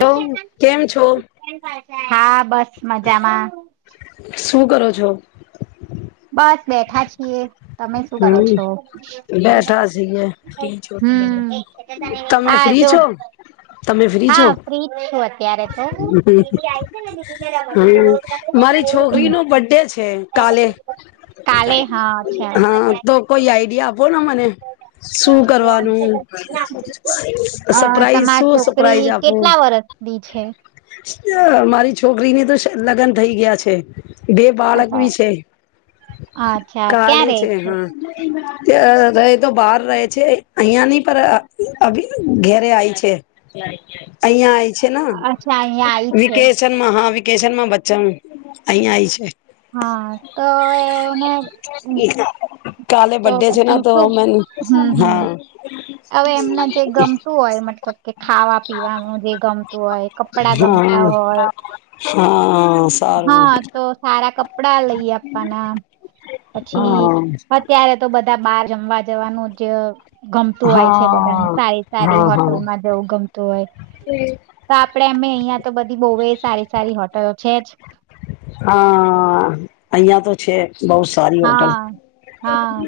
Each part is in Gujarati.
હલો કેમ છો હા. બસ મજામાં. શું કરો છો? બસ બેઠા છીએ. તમે શું કરો હમ છો? બેઠા છીએ હમ, તમે હા ફ્રી જો છો તમે ફ્રી હા, છો ફ્રીજ છું અત [unintelligible] રમાડું તું હમ, રોજ રમે છે મારી ને એવું છોકરીનો બડે છે કાલે કાલે હા અચ્છા હમ, તો કોઈ આઈડિયા આપો ને શું કરવાનું અ સરપ્રાઈઝ તમાર શું છોકરી સરપ્રાઈઝ આપું. કેટલા વર્ષની છે મારી છોકરીને તો [unintelligible] લગ્ન થઈ ગયા છે. બે બાળક અચ્છા બી છે અચ્છા [inaudible] કાલે ક્યાં રે છે. [unintelligible] એતો બહાર રહે છે અહિયાંની [unintelligible] ઘેરે આય છે અહિયાં આય છે. અચ્છા અહિયાં આઈ [unintelligible] છે વિકેશન મહાવિ વકેશનમાં બચ્ચા અહીંયા આય છે. હા, તો એને કાલે તો બ્ડે પછી છેના તો શું મેન હમ હમ હા. હવે એમને જે ગમતું હોય મતલબ કે ખાવા પીવાનું જે ગમતું હોય કપડા ગમતા હા હોય હા હા સારું તો સારા કપ કપડા લઈ આપવાના પછી હા અત્યારે તો બ બધા બાર જમવા જવાનું જે ગમતું હોય છે હા બધાને સારી સારી હા હા હોટલમાં જવું ગમતું હોય તો આપડે અમે અહિયાં તો બધી બહુ એ સારી સારી હોટલો છે જ હા અહિયાં તો છે બહ સારી હોટલ હા હા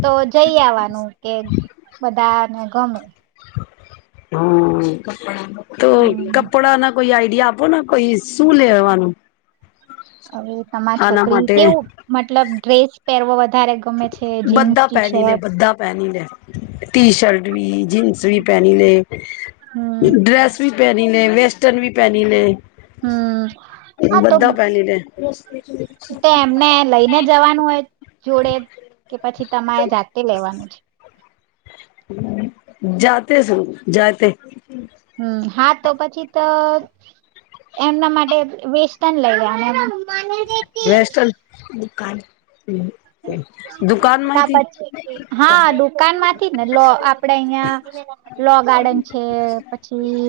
તો જઈ આવવાનું કે બધા ને ગમે હમ તો હમ કપડાા ના કોઈ આઈડ આપો ને કોઈ શું લેવાનું હવે તમારી આના છોકરી માટે કેવું મતલબ ડ્રેસ પેર વધ બધા પહેની લે બધા પહેની લે ટી શર્ટ ી જીન્સી પહેની લે હમ ડ્રેસ ભ પે પ વેસ્ટની પહેની લે હમ હા તો બધા પેલી રે તે એમને લઈને જવાનું હોય, જોડે કે પછી તમારે જાતે લેવાનું છે. જાતે શ જાતે હમ્મ, હા તો પછી, તો એમના માટે વેસ્ટન લઈ ગયા. વેસ્ટન કાન ત પછી હા દુકાન માંથી ને લો આપડે અહિયાં લો ગાર્ડન છે પછી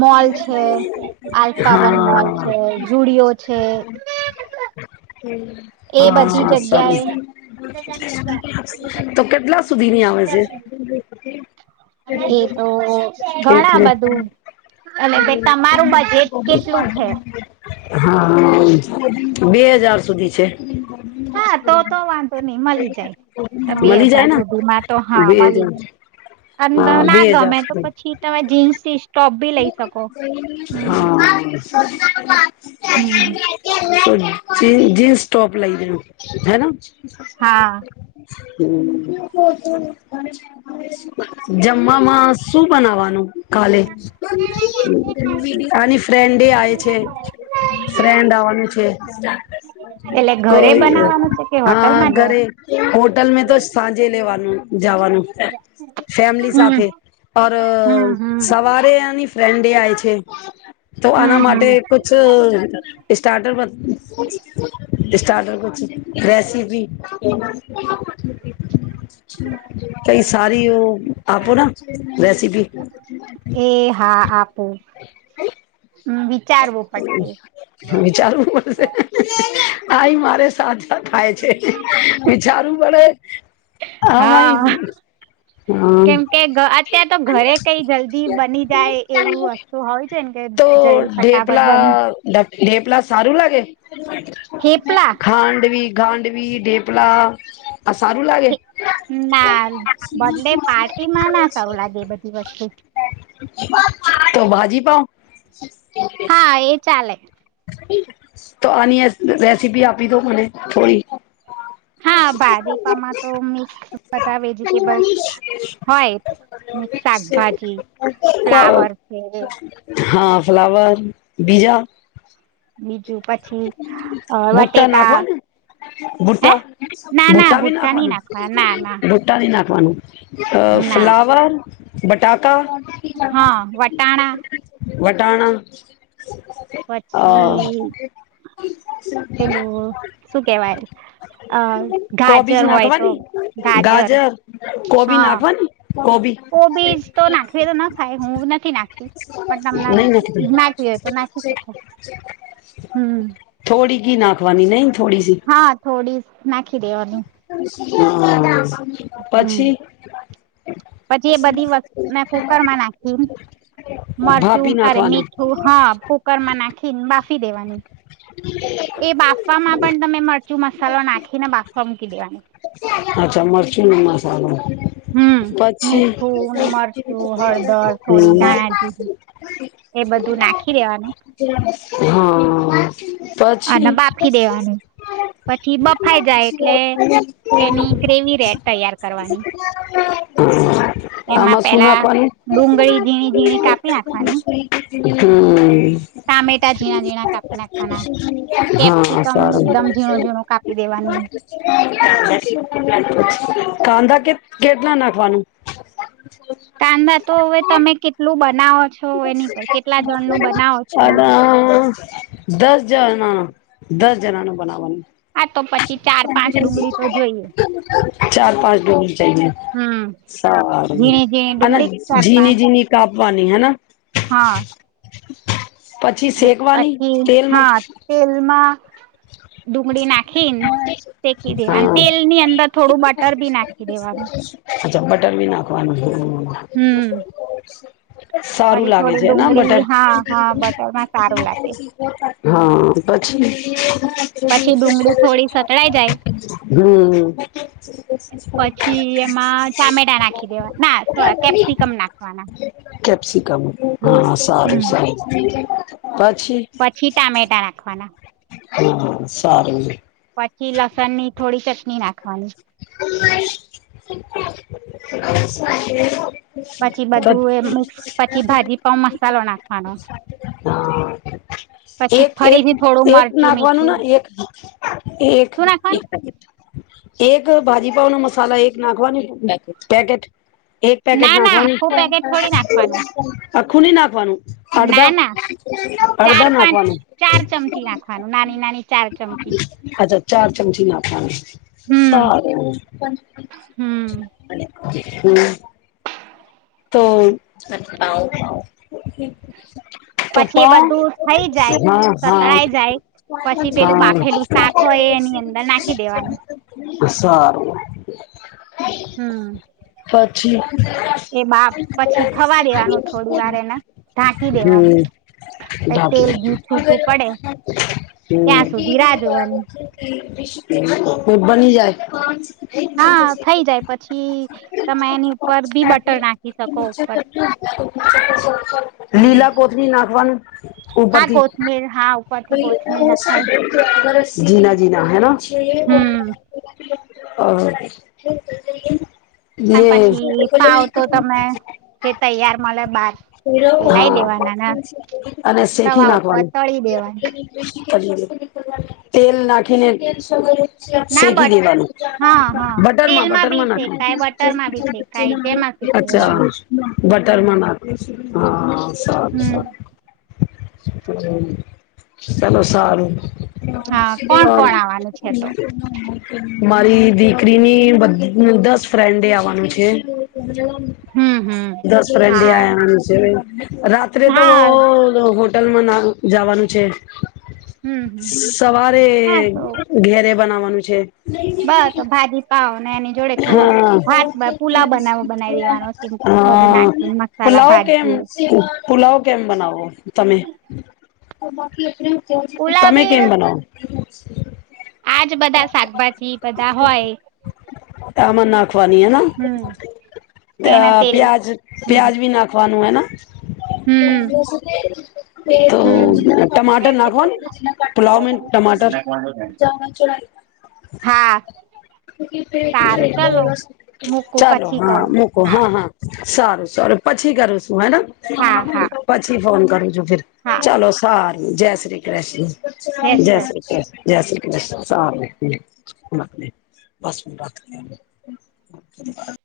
મોલ છે આલ્ફાવન મોલ હા છે જુડિયો છે હમ એ બધી હ જગ્યાએ સરું તો કેટલા એ સુધીની તો ઘણા આવે બધું છે એટલે ભ તમારું બજેટ કેટલે કેટલું છે હા હા બે હજાર સુધી છે હા તો તો વાંધો નહી મળી જાય બે મળી જાય હજાર ને સુધી માં તો બે હા હજાર મળી જાય અને હા બે ના હજાર ગમે તો સુધી પછી તમે જીન્સ થી સ ટોપ ભી લઈ શકો હમ હ હમ જી જીન્સ ટોપ લઈ લેનું હેના હા [inaudible] હ જમવામાં શું બનાવવાનું કાલે અને ફ્રેન્ડે આય છે ફ્રેન્ડ આવા એટલે ઘરે કોઈ બનાવાનું છે કે હા હોટલમાં જ ઘરે હોટલ મે તો સાંજે લેવા કરવાવાનું જવાનું ફેમિલી હમ સાથે ઓર હમ હમ સવારે એની ટ્રેન્ડે આય છે તો આના હમ હમ માટે કછ સ્ટાર્ટર બદ સ્ટાર્ટર બ રેસિપી કઈ સારી ઓ આપો ના રેસીિપી એ હા આપું હમ વિચારવું પડશે વિચારવું પડશે આઈ મારે સાજા થાય છે, વિચારવું પડે હા આમાંય હમ કેમ કે અત્યારે તો ઘરે કઈ જલ્દી બની જાય એવું વસ્તુ હોય છે, ને કે તો જલ્દી ફટાફટ ઢેપલા બની ઢેપલા સારું લાગે? થેપલા ખાંડવી ગાડવી ડેપલા ના બ ડે પાર્ટી માં ના સારું લાગે એ બધી વસ્તુ તો ભાજી પાઓ? [unintelligible] હા એ ચાલે તો આની રેસીપી આપી દો, મને થોડી હા, ભાજીપામાં તો મિક્સ બધા વેજીિટેબલ્સ હોય મિક્સ શાકભાજી ફ્લાવર છે, હા ફ્લાવર બીજા [unintelligible] બીજું પછી ભુટ્ટા વટેકા નાખવાને હે ભુટ્ટા ના ના ભુટ્ટા ભૂટઠા નઈ નાખવા ના ના આપવાનું ના ફ્લાવર. [unintelligible] હા વટાણા વટાણા અ પછી પેલું શું કેવાય? કોબીજ ગાજર હોય તો નાખવાની ગાજર કોબી હા નાખવાની કોબી કોબીજ તો નાખવી તો ના થાય હું નથી નાખી પણ તમને નહી નાખવી હોય, તો નાખી નાખતી શક થોડી ઘ નાખ વાની નહીં હા, થોડી નાખી દેવાની [unintelligible] હમ્મ પછી પછી એ બધી વસ્તુ કુકર માં નાખી મરચું ભાપી અરે નાખવાનું મીઠું હા કુકર કરમા નાખન બાસ કી દેવાની એ બાફવામાં પણ તમે મળ કચું મસાલો નાખીને બાથમ કલીવાણે અચ્છા મરચુંનું મસાલો હમ પછી મીઠું મરચું હળદર થોડી ના ધાણા જીરું એ બધું નાખી દેવાનું હા અને પછી બાફી દેવાનું પછી બફાઈ જાય એટલે એની ગ્રેવી ર તૈયાર કરવાની [unintelligible] એમાં હામાં પેલા સુનાખવાની ડુંગળી ઝીણી ઝીણી કાપી નાખવાની હમ ટામેટા ઝીણા ઝીણા કાપી નાખવાના હા કેપ્સિકમ સારું. એકદમ ઝીણો ઝીણો કાપી દેવાનું કાંધા કે કેટલા નાખવાનું કાંદા તો હવે તમે કેટલું બનાવો છો એની પર કેટલા જણનું બનાવો છો અલા દસ જણાનું દસ જણાનું બનાવાનું હા તો પછી ચાર પાંચ ડુંગળી તો જોઈએ. ચાર પાંચ ડુંગળી હમ સારું ઝીણી ઝીણી ડુંગળી હજી, ચાર જીની, પાંચ જીની કાપ વાની હેના હા, હ. એટલે પછી હા તેલમાં ડુંગળી નાખીને શેકી દે અને હા તેલ ની અંદર થોડું બટર ભી નાખી દેવા નું અચ્છા, બટર બી નાખવાનું હમ, હમ સારું પછી લાગે થોડી છે. એના બટર ડુંગળી હા હા બટરમાં સારું લાગે હા, પછી પછી ડુંગળી થોડી સાંતળી જાય હમ પછી એમાં ટામેટા નાખી દેવા ના કેપ્સિકમ નાખવાનાં કેપ્સીકમ. હા સારું, સારું પણ પછી ટામેટા નાખવાનાં હમ સારું છે. પછી લસણ ની નાંખવાની અવાજ નથી સરખો. પછી બધું એ મિક્સ પછી ભાજી પાઉ મસાલો નાખવાનો પછી એક, એક, ફરીથી થોડું એક મરચું નાખવાનું મીઠું ના એક શું નાખવાનું એક એક ભાજી પાાવ નો મસાલા એક નાખવાની પેકેટને એક પેકેટ ના ના નાખવાનું આખું પેકેટ થોડી નાખવાનું આખૂ ની નાખવાનું અડધા ના ના ચાર અડધા પાંચ નાખવાનું ચાર ચમચી નાખવાનું નાની નાની ચાર ચમચી અચ્છા ચાર ચમચી નાખવાનુ. હમ, હમ સારૂ હમ, હમ તો. તો પછી એ બધું થઈ પણ જાય સતળાઈ જાય હા, પછી પેલું બાફેલું શાક હા, હોય એની અંદર નાખી દેવાનું હા હા હમ સારૂ એ પછી. બાપ પછી થવા દેવાનું થોડી વાર એને ઢાંકી હ, દેવાનું પ બાકી તેલ ઘી છૂટું પડે ત્યાં હતું. સુધી રાહ જોવાની બ બની જાય હા થઈ જાય પછી તમે એની ઉપર બી બટર નાખી શકો ઉપર હમ લીલા કોથળી નાખવાનું હા ઉપરથી કોથમીર હા ઉપરથી કોથમીર નખાય જીના જના હેા હમ જે અને [unintelligible] એ પછી પાવ તો તમે જે તૈયાર મળે બાર એ લાઈ હા દેવાના અને શેકી તવા ઉપર નાખવાનું તળી દેવાના તેલ નાખીને ના શેકી બટ દેવાની હા હા બટર માં તેલમાં બટર બી માં નાખ શેકાય બટરમાં બી શેકાય જેમાં શેકવું હોય ચાલ બટર મના હા સબ હમ હમ ચાલો સારું હા કોણ કોણ આવવાનું છે તો [unintelligible] મારી દીકરીની દસ ફ્રેન્ડ આવવાનું છે હમ હમ દસ ફ્રેડ હા આયા રાત્રે તો હા હોટલમાં ના જવાનું છે હમ હમ સવારે ઘેરે બનાવા નું છે બ તો ભાજી પાવ ને એની જોડે થોડો હા ભાત પુલાવ બનાવો બનાવી દેવાનો સિમ બધું હા નાખીને મસાલા પુલાવ ભાત કેમ જેવું પુલાવ કેમ બનાવો તમે તો બાકી આપડી પુલાવ તમે બી કેમ બસ બનાવો [unintelligible] [unintelligible] આજ બધા શાકભાજી બધા હોય આમ નાખવાની હેના હમ ત એના તેલ પ્યાજ હમ પ્યાજ ભી નાખવાનું હેના હમ તો હમ ટમાટર નાખવાનુ પુલાવ ટમાટર હા સારું ચલો મૂકું ચાલો પછી હા કવું મુકો હા હા સારું સારું પછી કરું હા હા મેડમ પછી ફોન કરજો હા ચાલો સાર જય શ્રી કૃષ્ણ જય શ્રી ક્રષ્ણ જય શ્રી ક્રષ્ણ સારુ [unintelligible] [inaudible]